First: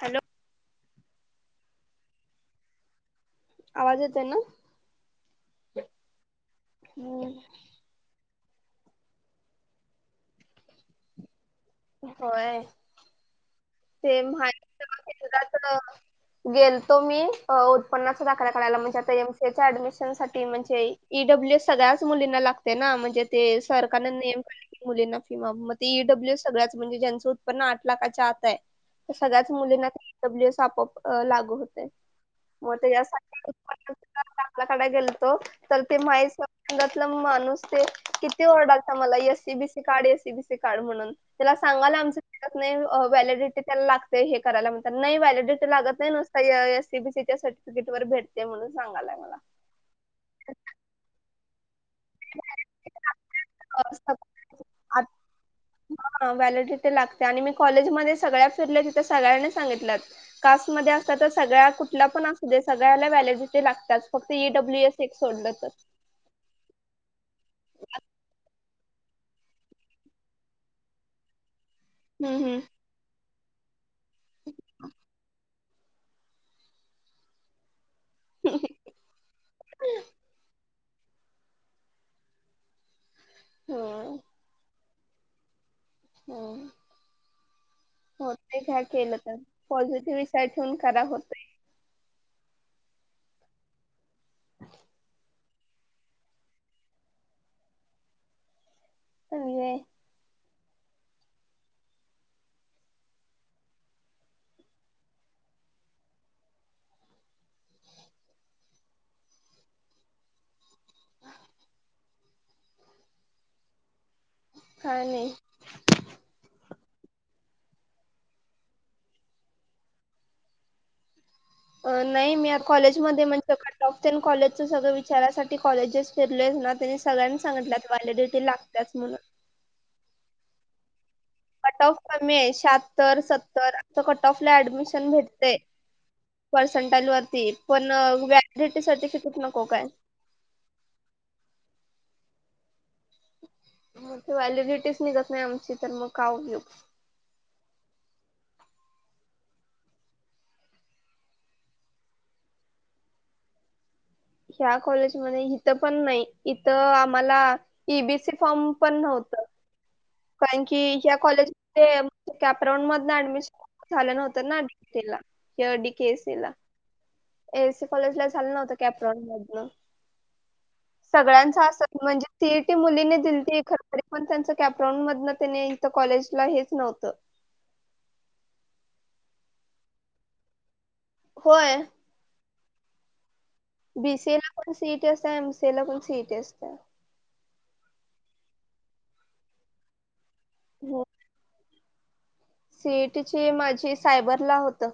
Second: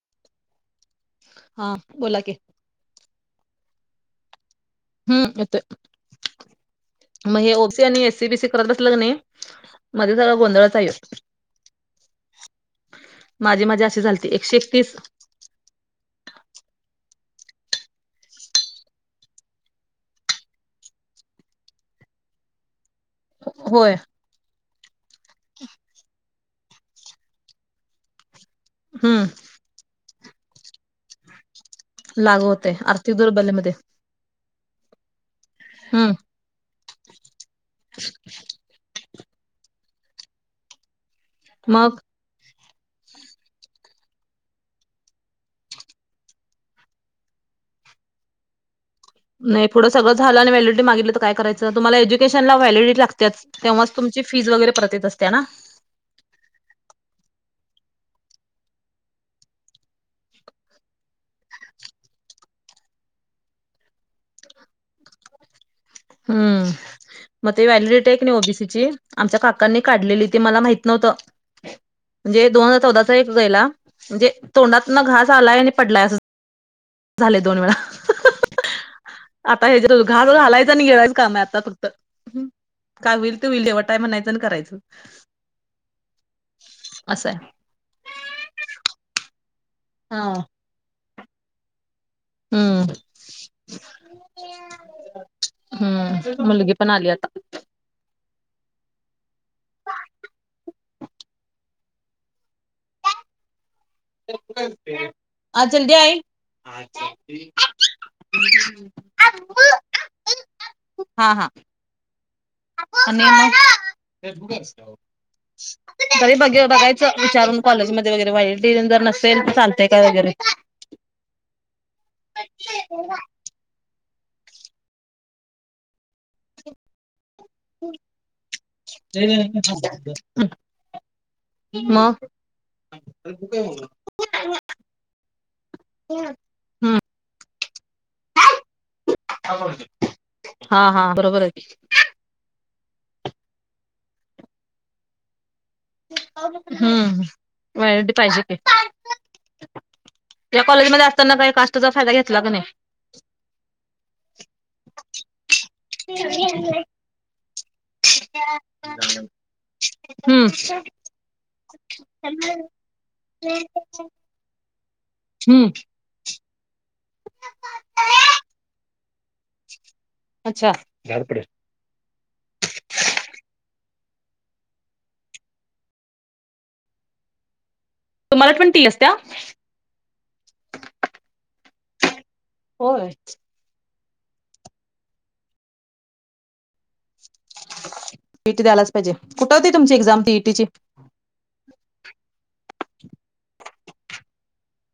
Hello. हा बोला की. आवाज येतोय ना. हम्म येतोय मग हे ओ सी आणि एसी बी सी. करत बसलं कनी मध्ये सगळा गोंधळच आहे यो. होय. माझी मज्जा. तेच. गेलतो मी उत्पन्नाचा दाखला काढायला म्हणजे आता एमसीएच्या ऍडमिशन साठी म्हणजे. ईडब्ल्यू एस सगळ्याच मुलींना लागते ना म्हणजे. ते होय सरकारने नियम काढ मुलींना फिमा मग ती ई डब्ल्यू एस. सगळ्याच म्हणजे ज्यांचं उत्पन्न आठ लाखाच्या आत आहे. हम्म सगळ्याच मुलींना ई डब्ल्यू एस आपोआप लागू होते. लागू होतय मग तेच्या आर्थिक साठी दुर्बलतेमध्ये उत्पन्न. उत्पन्नाचा दाखला काढायला गेलतो तर ते हम्म माही स्ंगातलं माणूस ते किती ओरडालत. आम्हाला एस सी बीसी काढ एस सी बीसी काढ म्हणून त्याला सांगायलो मग आमच निघत नाही व्हॅलिडिटी. त्याला लागते हे करायला म्हणतात नाही व्हॅलिडिटी लागत नाही नुसता एसीबीसीच्यासाठी. तिकीट वर भेटते म्हणून सांगायला मला. नाही पुढं सगंळ झालं आणि व्हॅलिडिटी मागितली तर काय करायचं तुम्हाला. ला वॅलिडीटी लागतेच तेव्हा तुमची फीस वगैर परत असतेय ना. हा व्हॅलिडिटी लागते आणि मी कॉलेजमध्ये सगळ्या फिरल्या तिथे सगळ्यांनी सांगितल्यात. कास्टमध्ये असतात तर सगळ्या कुठला पण असू दे सगळ्याला व्हॅलिडिटी लागतात फक्त ई डब्ल्यू एस. तेच सोडलं तर. हम्म मग ते व्हॅलिडिटी आहे कनी ओबीसी ची. आमच्या काकांनी काढलेली ते मला माहित नव्हतं म्हणजे हम्म दोन हजार चौदाचा एक गेला. म्हणजे तोंडात न घास आलाय आणि पडलाय अस. झाले दोन वेळा आता हे जे घास घालायच. गीळायचं काम आता फक्त काय होईल ते होईल देवट आहे हम्म म्हणायचं आणि करायचं. असं आहे. होतय काय केलं तर पॉझिटिव्ह हा. विचार ठेवून करा होतय. हम्म हम्म मुलगी पण आली आता. अजे. आज जल्दी आई. अच्छा. हा हा. आणि मग. काय नाही तरी बघे बघायच विचारून कॉलेजमध्ये वगैरे वाईट डिन जर नसेल तर चालतय काय वगैरे. अ नाही मी आता कॉलेज मध्ये म्हण. सग टॉप टेन कॉलेजच सगळं विचारासाठी कॉलेजेस फिरले ना त्यांनी सगळ्यांनी सांगितल्यात व्हॅलिडिटी लागतच म्हणून. हम्म हम्म. [inaudible] कट ऑफ कमी शात्तर सत्तर आ कट ऑफ ला ऍडमिशन भेटते. हम्म पर्सेंटाज वरती पण वॅडिटी सर्. हा हा बरोबर आहे की. मग ती व्हॅलिडिटीच निघत नाही आमची. तर मग काय उपयोग हूं व्यारंटी पाहिजे ती. त्या कॉलेजमध्ये असताना काही कास्टचा फायदा, घेतला का नाही? ह्या कॉलेजमध्ये इथं पण नाही, इथं आम्हाला ईबीसी फॉर्म पण नव्हतं. हम्म. कारण की या कॉलेजमध्ये कॅपरांउड मधनं ऍडमिशन झालं नव्हतं. त ना [unintelligible] हम्म. किंवा डी के सी लां. एआयसी कॉलेज ला झालं नव्हत कॅप राऊंड मधन, अच्छा. सगळ्यांच असं म्हणजे सीईटी मुलीने दिलती खर तरी पण त्यांचं कॅपराऊड मधन त्यानी इथं कॉलेजला हेच नव्हतं. तुम्हाला पन टी असत्या? होय! होय! बी सी ए ला पण सीईटी असत्यां, एम सी ए ला पण सीईटी असत्यां. टी टी द्यायलाचं पाहिजे, कुठं होती तुमची एक्झाम टी ई टी ची? हो! सी ई टी ची माझी सायबरला होतं.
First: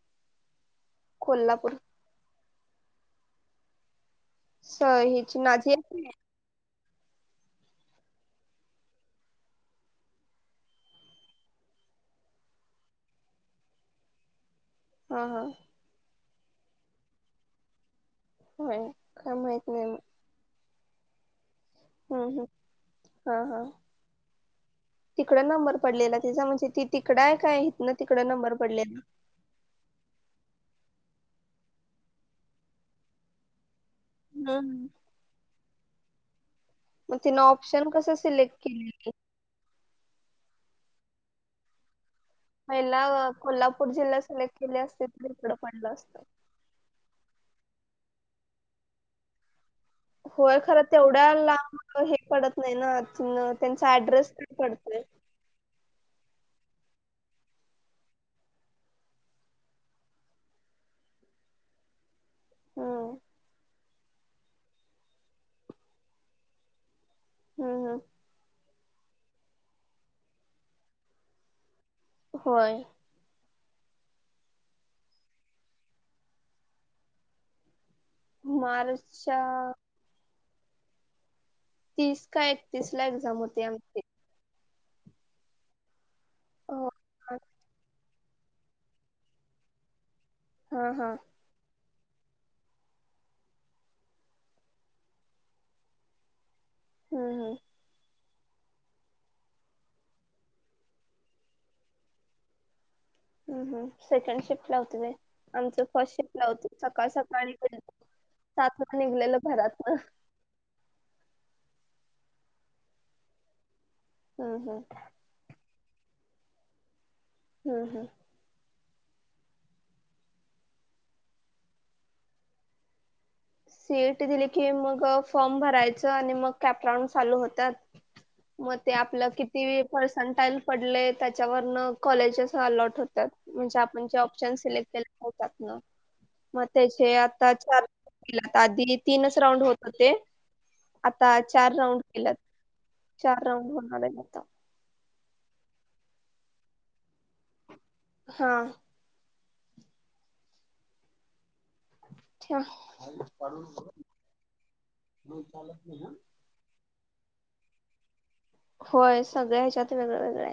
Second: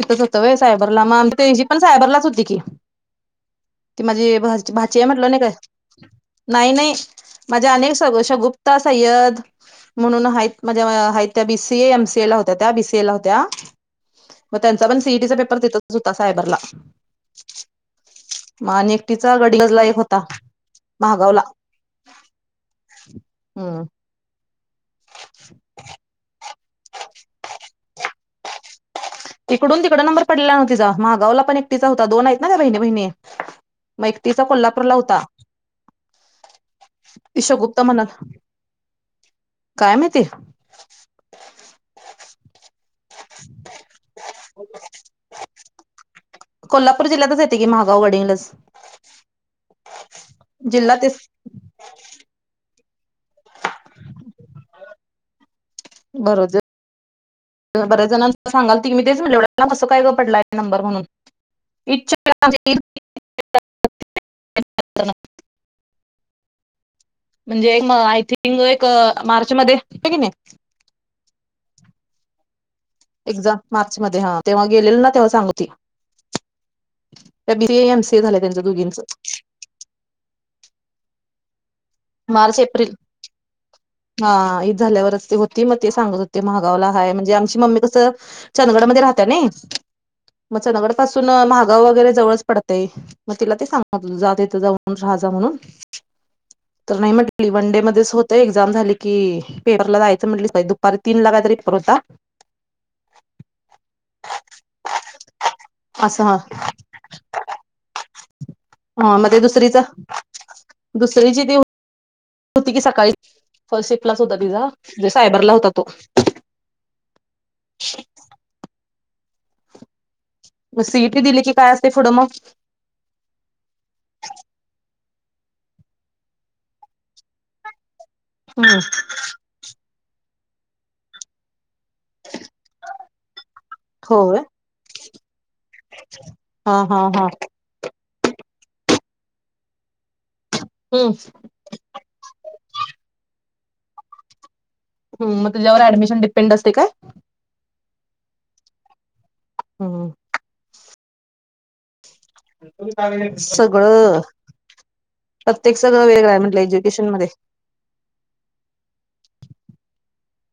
इथच होतं होय सायबरला, माग ती हिची कोल्हापूर पण सायबरलाच होती की ती माझी बहरची स- भाची हे म्हटलं हिची नही काय. नाझी आहे. नाही नाही माझ्या अनेक सघो, शगुप्ता, सय्यद म्हणून हायत माज्या हायत, त्या B C A, M C A ला होत्या, त्या बी सी ए ला होत्या. म त्यांचा पण हा सीईटीचा हा पेपर तितच होता सायबरला. म होय आणि काय एकटीचा माहित गडग्लजला नाही एक होता माहागाव ला. हं हं, हा हा हम्म तिकड नंबर पडलेला तिचा म्हजी. त ती तिकड आहे काय, हितन तिकडं नंबर पडले. ईकडून तिकड नंबर पडला मं तिचा, महागावला पण एकटीचा होता, दोन आहेत ना त्या बहिणी बहिणी. मग एकटीचा हम्म. कोल्हापूरला होता. मग तिनं ती शगुप्ता ऑप्शन कसं म्हणत सिलेक्ट केलेली? काय माहिती? पहिला कोल्हापूर जिल्हा सिलेक्ट केले असते त ईकडं पडलं असतं. कोल्हापूर जिल्ह्याच येते की महागाव गडहिंग्लज. होय खरं जिल्हा तेच तेवढ्या लांब हे पडत नाही ना नं त्यांचा ऍड्रेस पण पडतोय. भरो दे. बऱ्याच जणांच सांगालती की मी तेच म्हणल एवढ्या लांब कस काय ग पडलाय नंबर म्हणून. हम्म [unintelligible] म्हणजे एक हम्म हम्म आय थिंग एक मार्च मध्ये कि नाही. होय! एक्झाम मार्च मध्ये हा तेव्हा गेलेलो ना तेव्हा सांग होती. त B C A, M C A झालये त्यांचं मार्चच्या दोघींचं. तीस का मार्च एकतीस एप्रिल ला एक्झाम होती आमची. हा ईद झाल्यावरच ते होती मग ते सांगत होते, हो महागावला हाय म्हणजे आमची मम्मी कसं. चंदगडमध्ये राहत्यां नई म हा चंदगड हा पासून महागाव वगैरे जवळचं पडतय म तिला ते सांगतला जातेय त जाऊन राहा जा म्हणून. तर नाही हम्म म्हटली हम्म वनडे मध्येच होत एक्झाम झाली की पेपरला जायचं म्हटलीच दुपारी तीन ला काय तरी पेपर होता. हूं हूं सेकंड शिफ्ट ला होते ते आमचं फर्स्ट असं शिफ्ट ला होत सकाळ-सकाळी. सातलां हा निघलेलं दुसरीचा घरातनं. तरी दुसरी ते. [unintelligible] होती की सकाळी फर्स्ट शिप होता हम्म तिचा हम्म जे सायबरला होता तो. हम्म हम्म. मग सीईटी दिली की काय असते पुढं मग? सीईटी दिली की मग फॉर्म भरायच आणि मग कॅपराऊंड चालू होतात. मग हम्म ते आपलं किती पर्संटाईल पडलेय त्याच्यावरन कॉलेजेस अलॉट होतात म्हणजे आपण जे होय ऑप्शन सिलेक्ट केले होतात ना. हा हा मतेचे हा आता च. के आधी तीनच राऊंड होत होते हम्म आता चार राऊंड केलंत. चार राऊंड होणार आहेत आता. मग त्याच्यावर ऍडमिशन डिपेंड असते का? हा. हो. अच्छा सगळं प्रत्येक सगळं वेगळं आहे म्हंटलंय जे. मध्ये. होय सगळ ह्याच्यात वेगळं वेगळं.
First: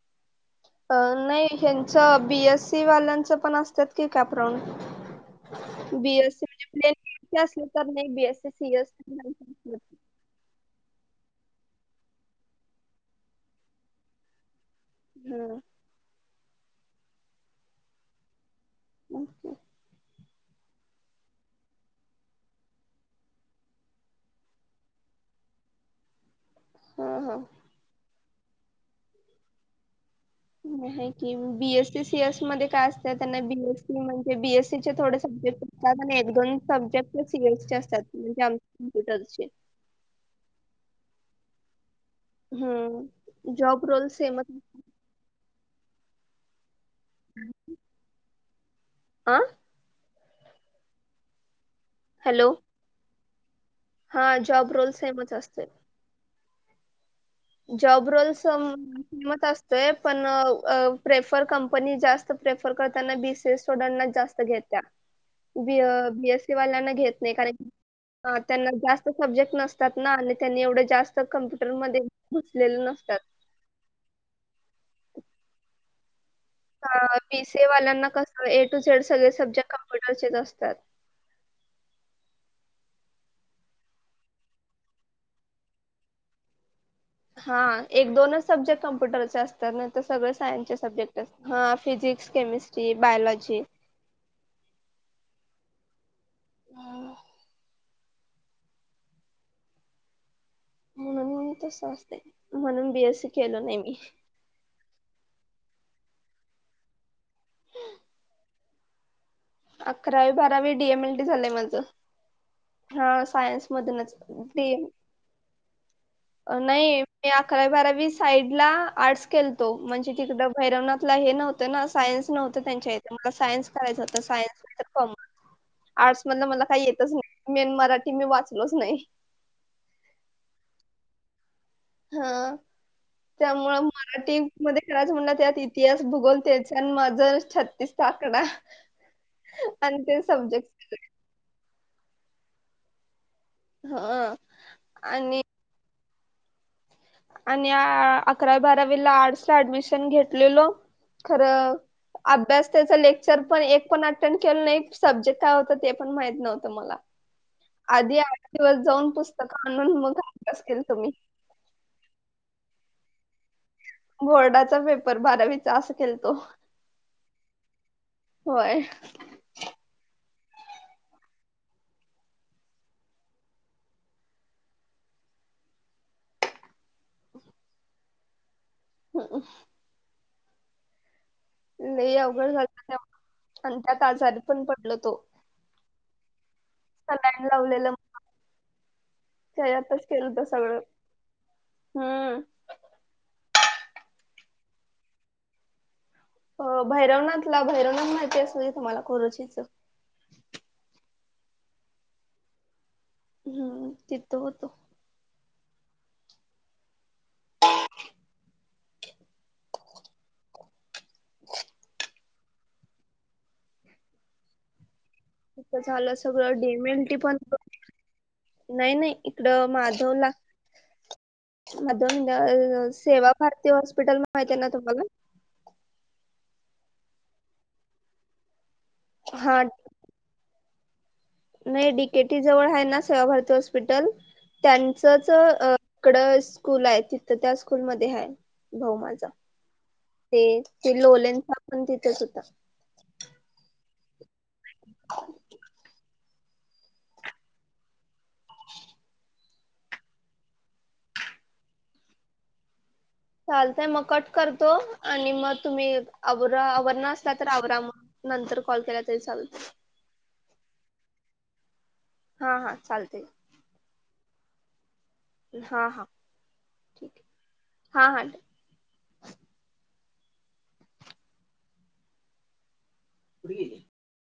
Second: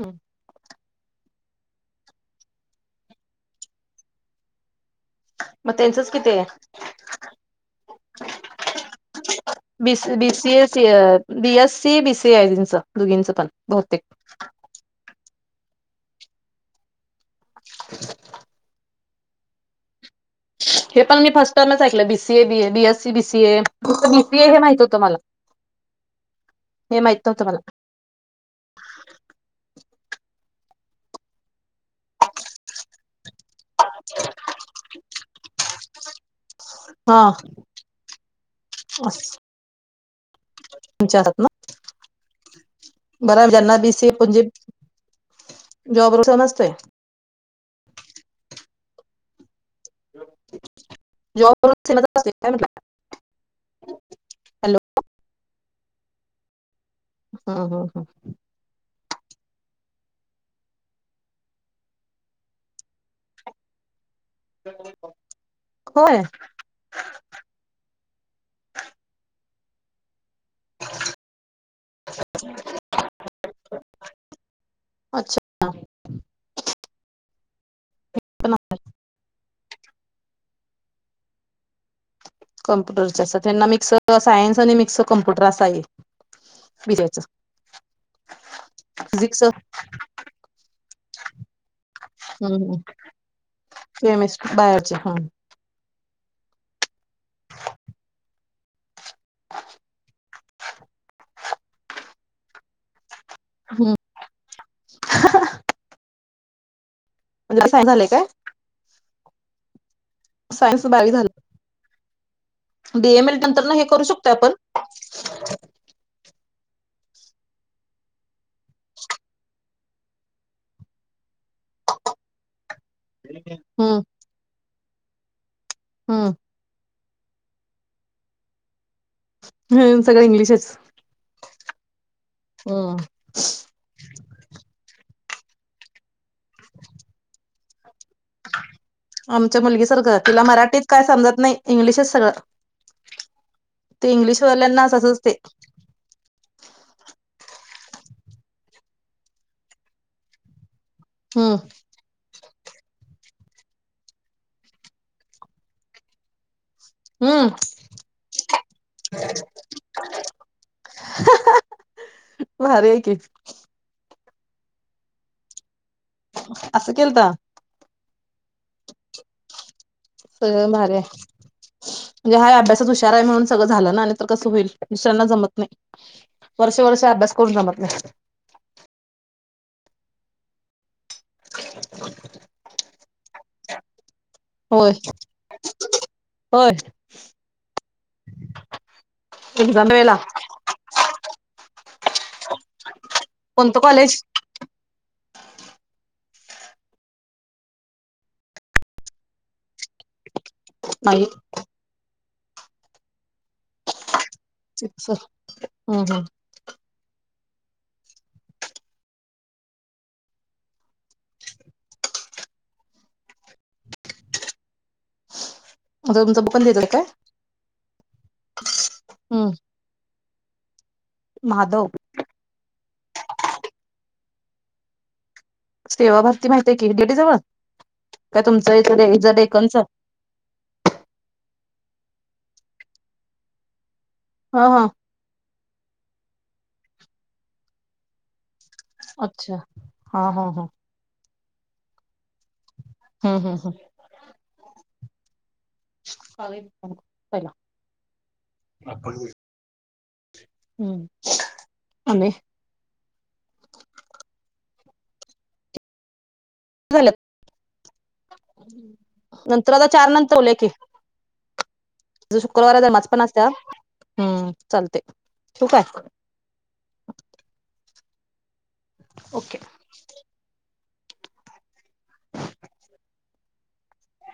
हम. अ नाही ह्यांच बीएससी वाल्यांच पण असतात की कॅप राऊंन. मग त्यांचंच किती आहे बीएससी म्हणजे प्लेन अस तर नाही BSc CS. B BCA C BS C बीसीएच दोघींचं पण बहुतेक. हम. [inaudible] ओके. हे पण मी फर्स्ट टर नच ऐकलं BCA BA BSc BCA BCA हे माहित होतं मला. [inaudible] हे माहिती हा नव्हतं मला. की बीएससी सीएस मध्ये काय असत त्यांना बीएसी म्हणजे बीएससी चे थोडे सब्जेक्ट. कारण एक दोन सब्जेक्ट हा सीरएसचे असतात म्हणजे आम असं कमपुटरचे. तुमच्या हात ना. बर हम्म ज्यांना जॉब रोल बीसीएणजे सेमच जॉब र समजतोय. हम. आं. जॉब हॅलो म. [unintelligible] हा जॉब रोल सेमच असत. हम्म, हम्म, हम्म. जॉब रोल फेमत असतोय पण प्रेफर कंपनी जास्त प्रेफर करताना बी सी एस सोड जास्त घेत त्या बी होय बीएससी वाल्यांना घेत नाही कारण ह त्यांना जास्त सब्जेक्ट नसतात ना आणि त्यांनी एवढं जास्त कम्प्युटरमध्ये घुसलेले नसतात. अच्छा बी सी ए वाल्यांना कसं पण ए टू झेड सगळे सब्जेक्ट कम्प्युटरचेच असतात. कम्पुटरचे असत त्यांना मिक्स सायन्स आणि मिक्स कम्प्युटर असा आहे विजेच हा एक दोनच सब्जेक्ट कम्प्युटरचे असतात ना तर सगळे सायन्सचे सब्जेक्ट अस. Physics chemistry biology. Chemistry biology हा. हा. [inaudible] अम्म तस असते म्हणून बीए सी केल नाही मी. ह [unintelligible] पन्तस [unintelligible] झालंय काय? अकरावी बारावी सायन्स डीए मए लडी झालं झालंय माझं. हा डीएमएल नंतर सायन्स ना हे करू मधूनच शकतो आपण तेम. नाही मी अकरावी बारावी साईड ला आर्ट्स केलतो म्हणजे तिकडं भैरवनाथला हे नव्हतं. ना सायन्स नव्हतं त्यांच्या इथ मला सायन्स हम्म, करायच होत सायन्स कॉमर्स आर्ट्स हम्म. मधलं मला काही येतच नाही. मेन मराठी मी वाचलोच नाही. ह सगळं इंग्लिशच. हा हम्म त्यामुळं मराठी. मध्ये खरराच म्हणला त्यात इतिहास भूगोल त्याचण माझं छत्तीस चकना आमच्या अंन मुलगीसारखं ते तिला सब्जेक्ट मराठीत काय समजत नाही इंग्लिशच सगळं ते हा इंग्लिश वल्यांना अस असच आणि ते. आणि अकरावी बारावीला आर्डसला ऍडमिशन घेतलेलो हम्म खरं अभ्यास त्याच लेक्चर पण एक पण अटेंड केलं नाही सब्जेक्ट काय होत ते पण माहीत नव्हतं मला. हम्म आधी आठ दिवस जाऊन पुस्तकं आणून मग आभ्यास केलतो मी. भारी आहे की. बोर्डाचा पेपर बारावीत. जा आस केलतो असं केलता व्हय. तु गण भारी हाय. म्हणजे हाय अभ्यासात हुशार आहे म्हणून सगळं झालं ना, नाही तर कसं होईल दुसऱ्यांना जमत नाही. वर्ष वर्ष अभ्यास करून जमत नाही. ह [unintelligible] लय अवघड झालं ते [unintelligible] आणि त्यात आजारी. पण होय पटल तो होय का लाईन लावलेलं. एक्झाम त्याज्यातच वेळेला केलत सगळं हम्म. कोणतं कॉलेज? हो भैरवनाथला भैरवनाथ माहिती अस नही तुम्हाला खुरचीच. नाही. हम्म तिथ होतो. हम्म हम्म. तिथ झालं तुमचं सगळं पण देत डीए काय मेलटी पण नाही नाही इकड हम्म माधव ला. ' माधव मधव दय सेवा भारती हॉस्पिटल माहती आहे का तुम्हाला. सेवा भारती माहती हे की डेडीजवळ काय तुमचं इज हा डेकनच. नाही डीकेटी जवळ आहे ना, सेवाभारती हॉस्पिटल हा हा त्यांच. तच अ इड स्कूल आहे तिंथ त्या स्कूलमध्ये हाय. भाऊ माझा अच्छा हा ते हा हा ते लोलेचा पण तिथेच होता. हम्म हम्म हम्म. [inaudible] ला [unintelligible] हम्म आणि चालतय मग कट करतो आणि म तुम्ही आवरा आवरणा असला तर आवरा मग. नंतर कॉल केला तरी हम्म चालत नंतर आता चार नंतर वोल्या की. आज हा शुक्रवार हा हाय नमाज पण चालते असत्या, हं चालतंय. हां, हां. ठीकये हां. हां. ठीक. ओके. कुठं गेली?